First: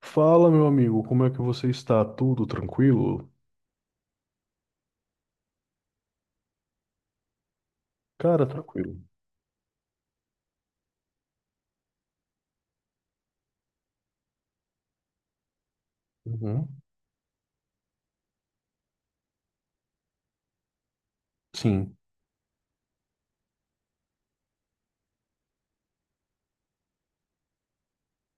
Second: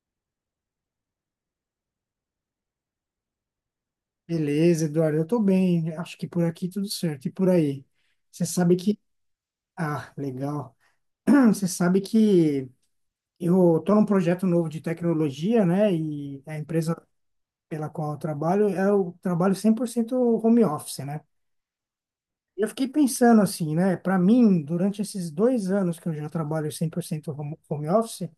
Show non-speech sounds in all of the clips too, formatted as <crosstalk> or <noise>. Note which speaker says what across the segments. Speaker 1: Fala, meu amigo, como é que você está? Tudo tranquilo?
Speaker 2: Beleza, Eduardo, eu tô bem. Acho que por aqui tudo certo. E por aí? Você
Speaker 1: Cara,
Speaker 2: sabe
Speaker 1: tranquilo.
Speaker 2: que. Ah, legal. Ah, você sabe que eu tô num projeto novo de tecnologia, né? E a
Speaker 1: Uhum.
Speaker 2: empresa pela qual eu trabalho 100% home office, né?
Speaker 1: Sim.
Speaker 2: Eu fiquei pensando assim, né? Para mim, durante esses 2 anos que eu já trabalho 100% home office,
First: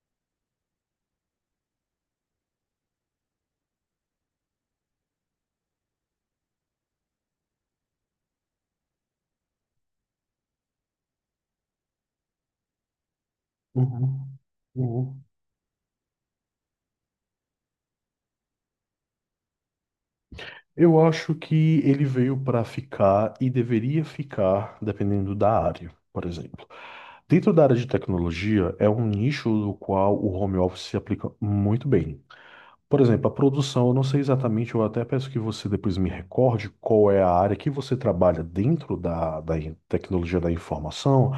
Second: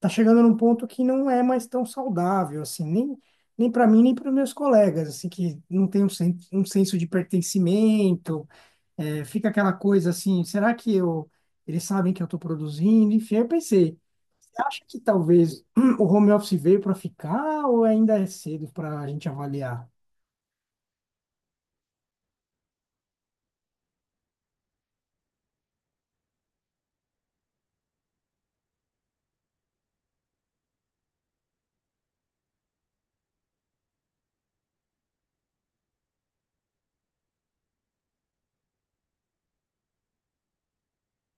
Speaker 2: tá chegando num ponto que não é mais tão saudável, assim, nem. Nem para mim, nem para meus colegas, assim, que não tem um senso de pertencimento. É, fica aquela coisa assim, eles sabem que eu estou produzindo? Enfim, eu pensei,
Speaker 1: Uhum.
Speaker 2: você acha que
Speaker 1: Uhum.
Speaker 2: talvez <clears throat> o home office veio para ficar ou ainda é cedo para a gente avaliar?
Speaker 1: Eu acho que ele veio para ficar e deveria ficar, dependendo da área, por exemplo. Dentro da área de tecnologia, é um nicho do qual o home office se aplica muito bem. Por exemplo, a produção, eu não sei exatamente, eu até peço que você depois me recorde qual é a área que você trabalha dentro da tecnologia da informação,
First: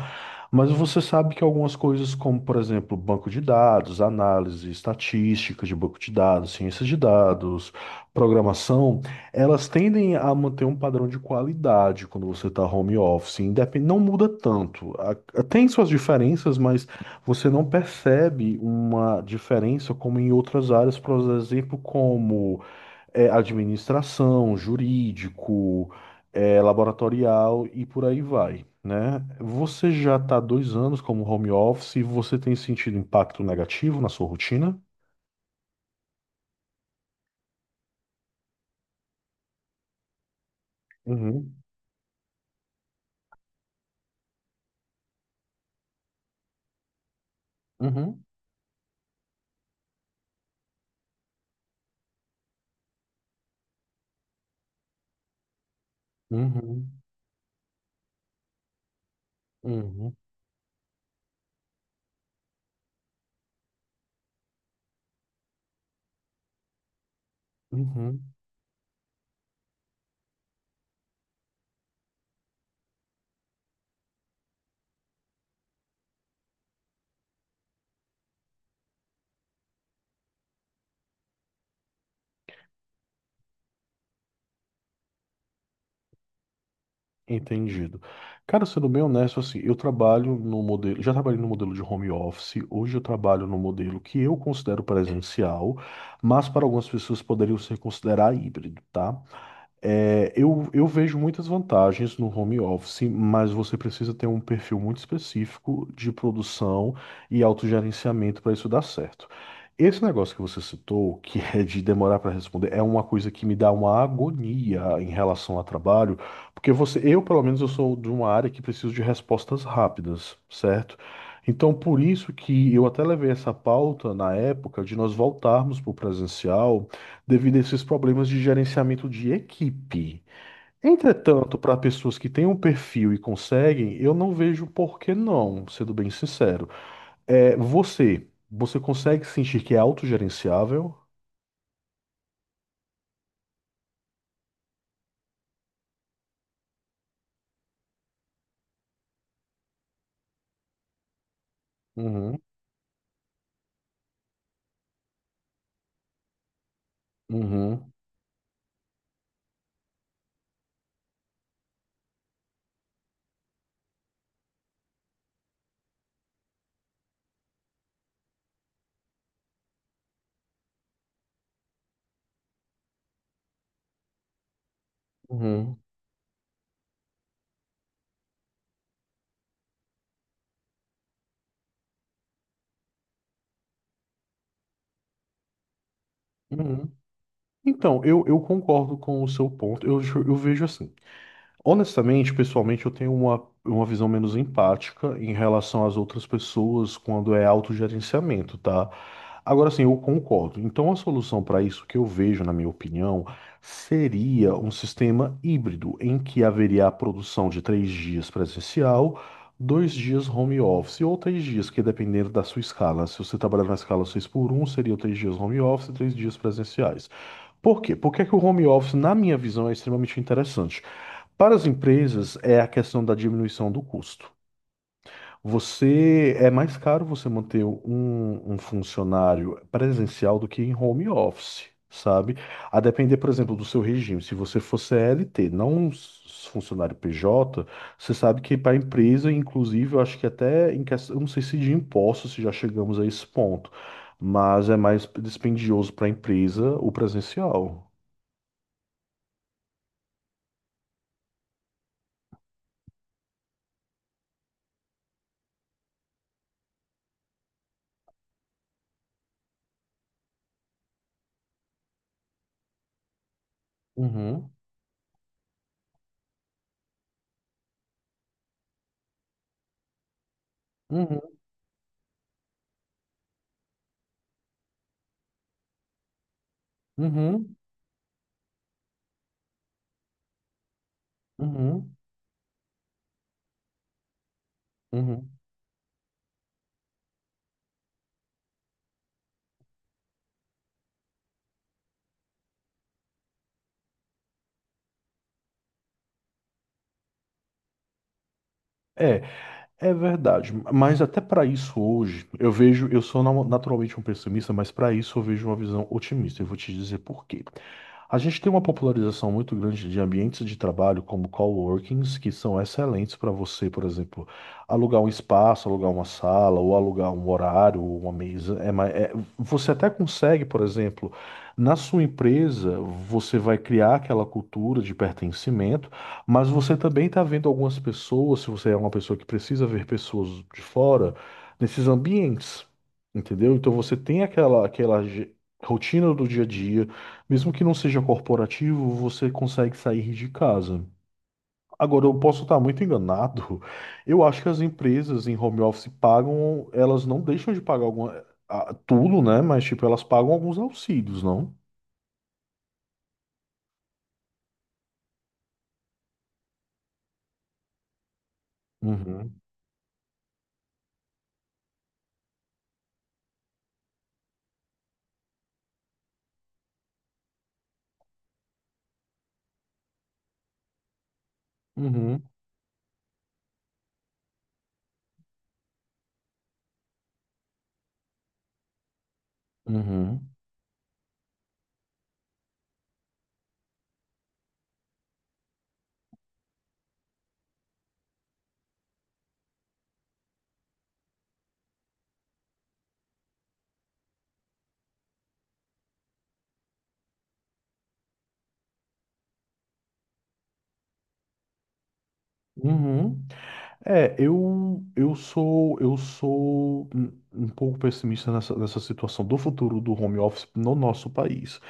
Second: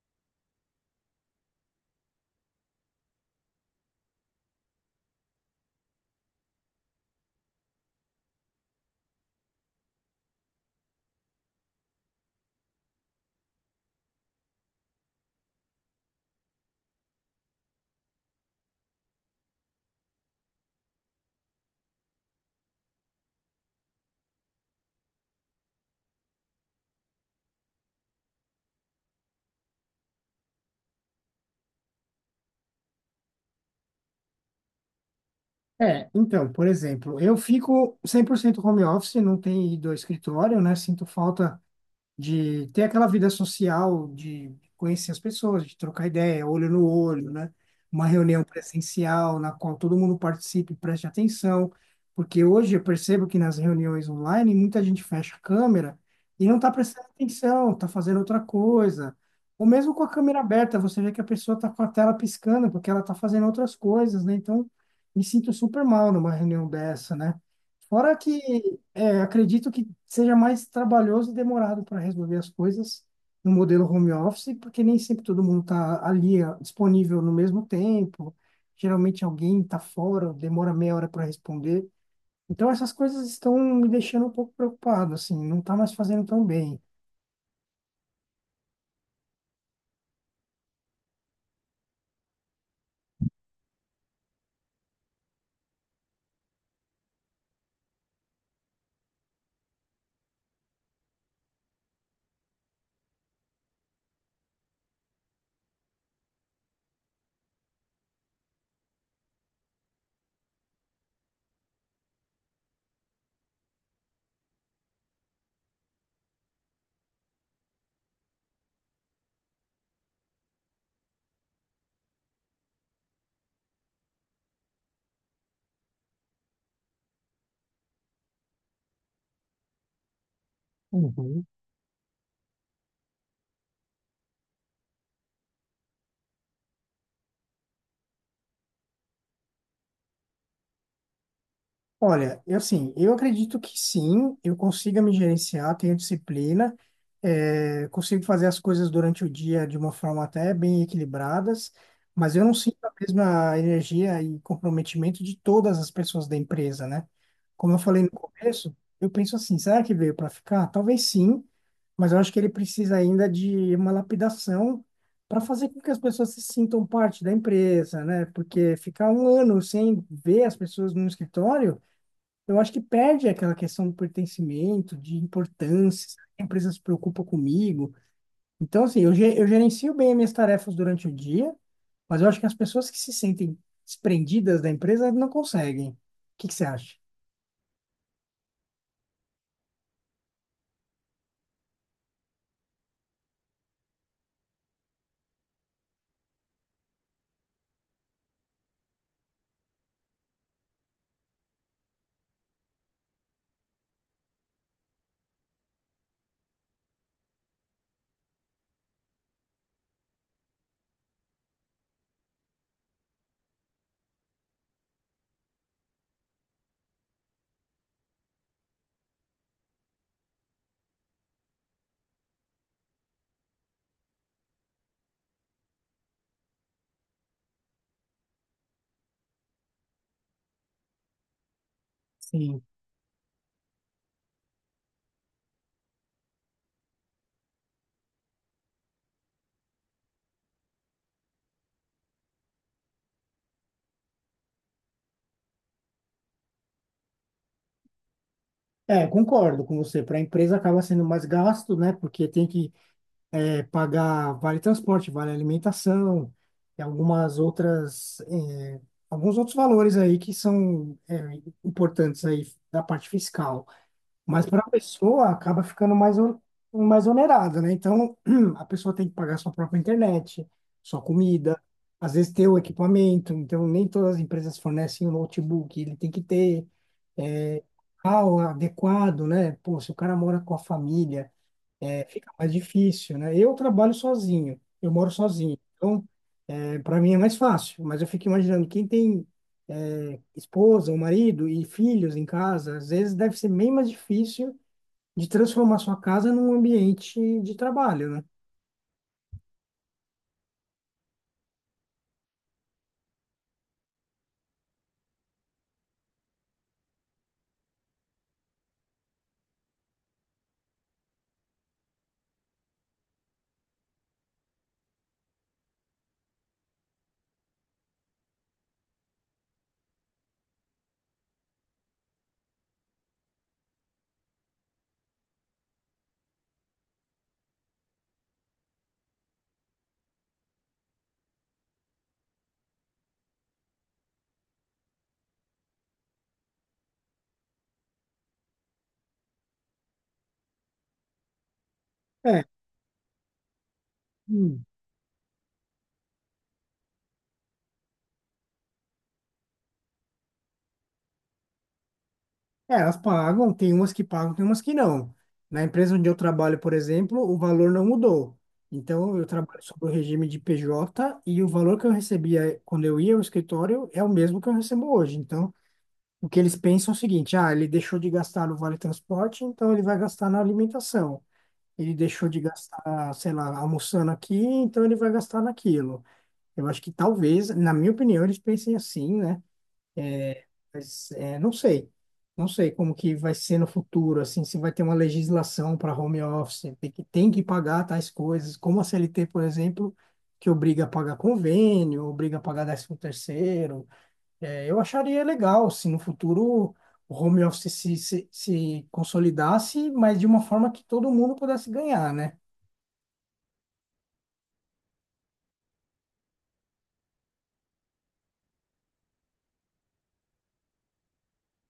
Speaker 1: mas você sabe que algumas coisas, como, por exemplo, banco de dados, análise estatística de banco de dados, ciência de dados, programação, elas tendem a manter um padrão de qualidade quando você está home office, independe, não muda tanto. A- Tem suas diferenças, mas você não percebe uma diferença como em outras áreas, por exemplo, como administração, jurídico, laboratorial e por aí vai, né? Você já está dois anos como home office e você tem sentido impacto negativo na sua rotina?
Speaker 2: É, então, por exemplo, eu fico 100% home office, não tenho ido ao escritório, né? Sinto
Speaker 1: Uhum,
Speaker 2: falta de ter aquela vida social, de conhecer as pessoas, de trocar ideia, olho no olho, né? Uma
Speaker 1: uhum,
Speaker 2: reunião presencial na qual todo mundo participe e preste atenção, porque hoje eu percebo que nas reuniões online muita gente fecha a câmera e não está
Speaker 1: uhum,
Speaker 2: prestando atenção, está fazendo outra coisa. Ou mesmo com a
Speaker 1: uhum,
Speaker 2: câmera aberta, você vê que a pessoa está com a tela piscando porque ela está fazendo outras coisas, né? Então, me sinto super mal numa reunião dessa, né? Fora
Speaker 1: uhum.
Speaker 2: que acredito que seja mais trabalhoso e demorado para resolver as coisas no modelo home office, porque nem sempre todo mundo está ali disponível no mesmo tempo. Geralmente alguém está fora, demora meia hora para responder. Então essas coisas estão me deixando um pouco preocupado, assim, não está mais fazendo tão bem.
Speaker 1: Entendido. Cara, sendo bem honesto, assim, eu trabalho no modelo, já trabalhei no modelo de home office, hoje eu trabalho no modelo que eu considero presencial, mas para algumas pessoas poderiam ser considerar híbrido, tá? Eu vejo muitas vantagens no home office, mas você precisa ter um perfil muito específico de produção e autogerenciamento para isso dar certo. Esse negócio que você citou, que é de demorar para responder, é uma coisa que me dá uma agonia em relação ao trabalho, porque eu, pelo menos, eu sou de uma área que preciso de respostas rápidas, certo? Então, por isso que eu até levei essa pauta na época de nós voltarmos para o presencial devido a esses problemas de gerenciamento de equipe.
Speaker 2: Uhum.
Speaker 1: Entretanto, para pessoas que têm um perfil e conseguem, eu não vejo por que não, sendo bem sincero. Você consegue sentir que é autogerenciável?
Speaker 2: Olha, eu assim, eu acredito que sim, eu consiga me gerenciar, tenho disciplina, consigo fazer as coisas durante o dia de uma forma até bem equilibradas, mas
Speaker 1: Uhum,
Speaker 2: eu não sinto a mesma energia e comprometimento de todas as pessoas da empresa, né? Como eu
Speaker 1: uhum,
Speaker 2: falei no começo, eu penso assim, será que veio para ficar? Talvez sim, mas eu acho que ele precisa ainda de uma lapidação para fazer com que as pessoas se sintam parte da empresa, né? Porque ficar um ano sem ver as pessoas no escritório eu acho que perde aquela questão do pertencimento, de
Speaker 1: uhum,
Speaker 2: importância, será que a empresa se preocupa comigo. Então, assim, eu gerencio bem as minhas tarefas durante o dia, mas eu acho que as pessoas que se sentem desprendidas da empresa não conseguem. O que que você
Speaker 1: uhum.
Speaker 2: acha?
Speaker 1: Então, eu concordo com o seu ponto. Eu vejo assim. Honestamente, pessoalmente, eu tenho uma visão menos empática em relação às outras pessoas quando é autogerenciamento, tá? Agora sim, eu concordo. Então, a solução para isso que eu vejo, na minha opinião, seria um sistema híbrido em que haveria a produção de três dias presencial, dois dias home office ou três dias, que dependendo da sua escala. Se você trabalhar na escala 6 por um, seria três dias home office e três dias presenciais. Por quê? Porque que o home office, na minha visão, é extremamente interessante? Para as empresas, é a questão da diminuição do custo. Você é mais caro você manter um funcionário presencial do que em home office, sabe?
Speaker 2: Sim.
Speaker 1: A depender, por exemplo, do seu regime. Se você for CLT, não um s- funcionário PJ, você sabe que para a empresa, inclusive, eu acho que até em questão, eu não sei se de impostos, se já chegamos a esse ponto, mas é mais dispendioso para a empresa o presencial.
Speaker 2: É, concordo com você. Para a empresa acaba sendo mais gasto, né? Porque tem que pagar vale transporte, vale alimentação, e algumas outras, alguns outros valores aí que são importantes aí da parte fiscal. Mas
Speaker 1: Uhum,
Speaker 2: para a pessoa acaba ficando mais onerada, né? Então, <clears throat> a pessoa tem que pagar sua própria internet, sua
Speaker 1: uhum,
Speaker 2: comida, às vezes ter o equipamento. Então, nem todas as empresas fornecem o notebook, ele tem que ter
Speaker 1: uhum,
Speaker 2: é, o adequado, né? Pô, se o cara mora com a família,
Speaker 1: uhum,
Speaker 2: fica mais difícil, né? Eu trabalho sozinho, eu moro
Speaker 1: uhum.
Speaker 2: sozinho, então para mim é mais fácil, mas eu fico imaginando quem tem esposa, ou marido e filhos em casa, às vezes deve ser bem mais difícil de transformar sua casa num ambiente de trabalho, né?
Speaker 1: É, É verdade, mas até para isso hoje, eu vejo, eu sou naturalmente um pessimista, mas para isso eu vejo uma visão otimista. Eu vou te dizer por quê. A gente tem uma popularização muito grande de ambientes de trabalho como coworkings, que são excelentes para você, por exemplo, alugar um espaço, alugar uma sala, ou alugar um horário, ou uma mesa. Você até consegue, por exemplo, na sua empresa, você vai criar aquela cultura de pertencimento, mas você também está vendo algumas pessoas, se você é uma pessoa que precisa ver pessoas de fora, nesses ambientes, entendeu? Então você tem aquela rotina do dia a dia. Mesmo que não seja corporativo, você consegue sair de casa. Agora, eu posso
Speaker 2: É.
Speaker 1: estar muito enganado. Eu acho que as
Speaker 2: Hum.
Speaker 1: empresas em home office pagam, elas não deixam de pagar alguma, ah, tudo, né? Mas, tipo, elas pagam alguns auxílios, não?
Speaker 2: É, elas pagam, tem umas que pagam, tem umas que não. Na empresa onde eu trabalho, por exemplo, o valor não mudou. Então, eu
Speaker 1: Uhum,
Speaker 2: trabalho sob o regime de PJ e o valor que eu recebia quando eu ia ao escritório é o mesmo que eu recebo hoje. Então, o que eles pensam é o seguinte: ah, ele deixou de gastar no vale transporte, então ele vai gastar na alimentação. Ele
Speaker 1: uhum,
Speaker 2: deixou de gastar, sei lá, almoçando aqui, então ele vai gastar naquilo. Eu acho que talvez, na minha opinião, eles pensem assim, né?
Speaker 1: uhum,
Speaker 2: Mas é, não sei. Não sei como que vai ser no futuro, assim, se vai ter uma legislação para home office, tem que pagar tais coisas, como a CLT, por exemplo, que obriga a pagar convênio, obriga a pagar 13º. É, eu acharia legal se no futuro o home office se consolidasse, mas de uma forma que todo mundo pudesse ganhar, né?
Speaker 1: uhum. É, eu sou um um pouco pessimista nessa situação do futuro do home office no nosso país.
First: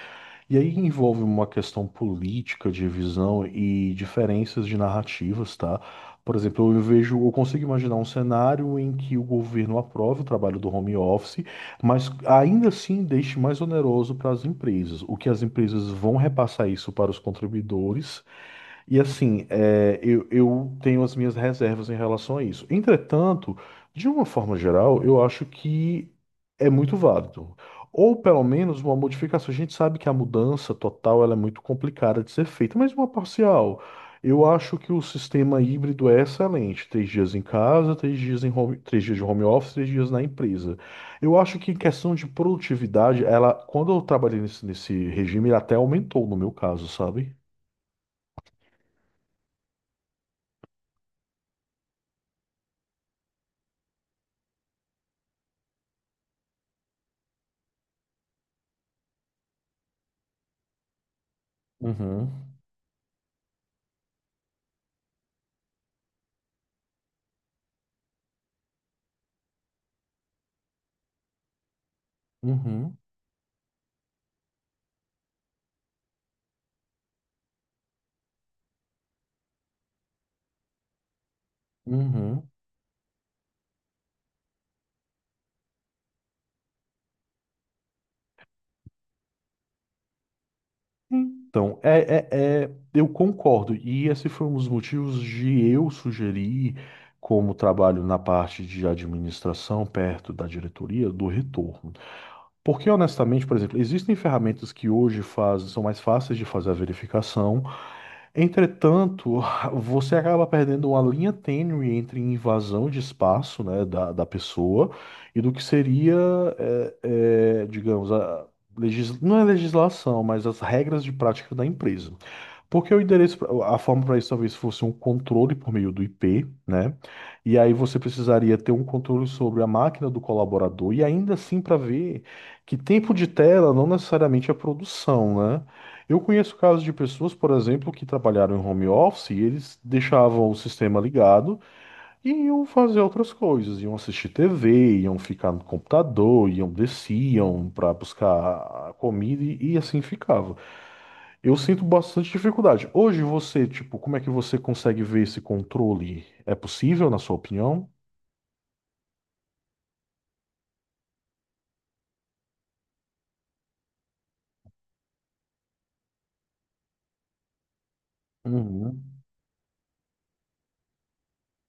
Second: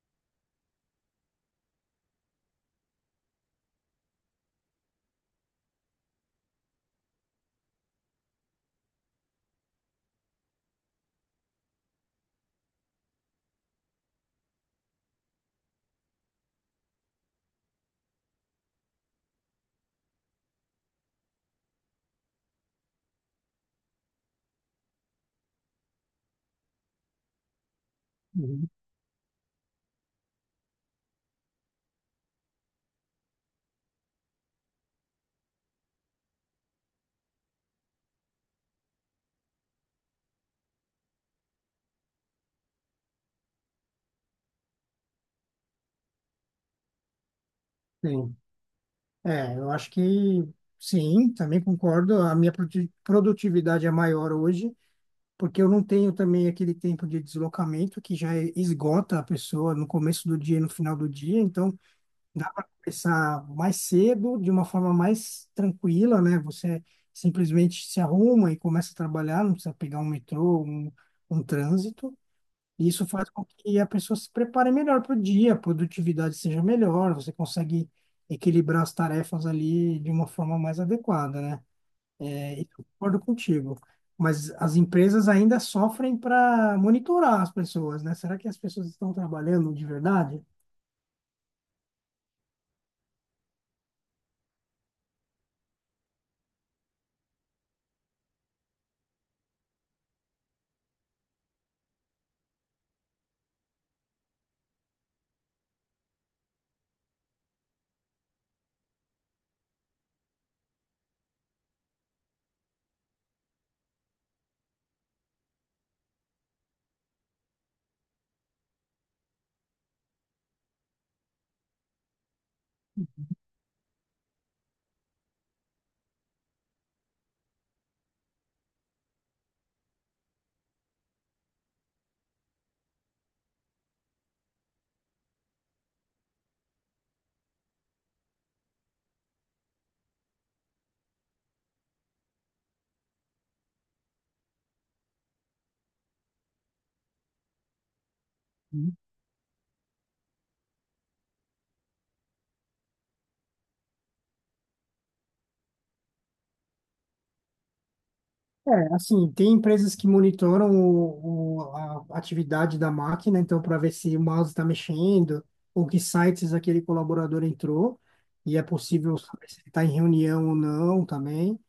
Speaker 1: E aí envolve uma questão política de visão e diferenças de narrativas, tá? Por exemplo, eu vejo, eu consigo imaginar um cenário em que o governo aprove o trabalho do home office, mas ainda assim deixe mais oneroso para as empresas. O que as empresas vão repassar isso para os contribuidores e assim, eu tenho as minhas reservas em relação a isso. Entretanto, de uma forma geral, eu acho que é muito válido. Ou pelo
Speaker 2: Uhum.
Speaker 1: menos uma modificação. A gente sabe que a mudança total ela é muito complicada de ser feita, mas uma parcial. Eu acho que o sistema híbrido é excelente. Três dias em casa, três dias em home, três dias de home office, três dias na empresa. Eu acho que em questão de produtividade, ela, quando eu trabalhei nesse regime, ela até aumentou no meu caso, sabe?
Speaker 2: Sim. É, eu acho que sim, também concordo. A minha produtividade é maior hoje porque eu não tenho também aquele tempo de deslocamento que já esgota a pessoa no começo do dia e no final do dia, então
Speaker 1: Uhum.
Speaker 2: dá para começar mais cedo, de uma forma mais tranquila, né? Você simplesmente se arruma e começa a trabalhar, não precisa pegar um metrô, um trânsito. E
Speaker 1: Uhum,
Speaker 2: isso faz com que a pessoa se prepare melhor para o dia, a produtividade seja melhor, você consegue equilibrar as tarefas ali de uma forma mais adequada, né?
Speaker 1: uhum.
Speaker 2: É, eu concordo contigo, mas as empresas ainda sofrem para monitorar as pessoas, né? Será que as pessoas estão trabalhando de verdade?
Speaker 1: Então, eu concordo. E esse foi um dos motivos de eu sugerir, como trabalho na parte de administração, perto da diretoria, do retorno. Porque, honestamente, por exemplo, existem ferramentas que hoje fazem, são mais fáceis de fazer a verificação. Entretanto, <laughs> você acaba perdendo uma linha tênue entre invasão de espaço, né, da pessoa e do que seria, é, digamos, a não é legislação, mas as regras de prática da empresa. Porque o endereço, a forma para isso talvez fosse um controle por meio do IP, né? E aí você precisaria ter um controle sobre a máquina do colaborador e ainda assim para ver que tempo de tela não necessariamente é produção, né? Eu conheço casos de pessoas, por exemplo, que trabalharam em home office e eles deixavam o sistema ligado e iam fazer outras coisas, iam assistir TV, iam ficar no computador, iam desciam para buscar
Speaker 2: Uhum.
Speaker 1: comida e assim ficava. Eu sinto bastante dificuldade. Hoje você, tipo, como é que você consegue ver esse controle? É possível, na sua opinião?
Speaker 2: É, assim, tem empresas que monitoram a atividade da máquina, então, para ver se o mouse está mexendo ou que sites aquele colaborador entrou, e é possível
Speaker 1: Uhum.
Speaker 2: saber se ele está em reunião ou não também.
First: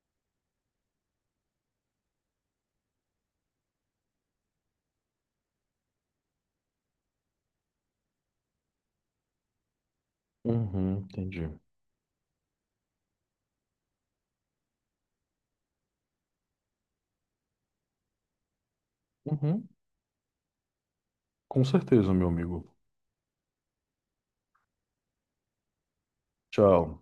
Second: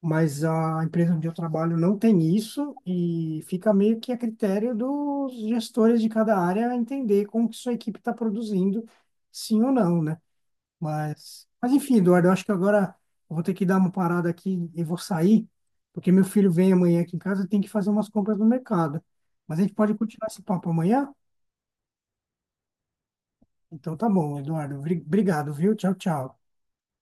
Speaker 2: Mas a empresa onde eu trabalho não tem isso e fica meio que a critério dos gestores de cada área entender como que sua equipe está produzindo, sim ou não, né?
Speaker 1: Uhum, entendi.
Speaker 2: Mas enfim, Eduardo, eu acho que agora eu vou ter que dar uma parada aqui e vou sair, porque meu filho vem amanhã aqui em casa e tem que fazer umas compras no mercado. Mas a
Speaker 1: Uhum.
Speaker 2: gente pode continuar esse papo amanhã?
Speaker 1: Com certeza, meu amigo.
Speaker 2: Então tá bom, Eduardo. Obrigado, viu? Tchau, tchau.
Speaker 1: Tchau.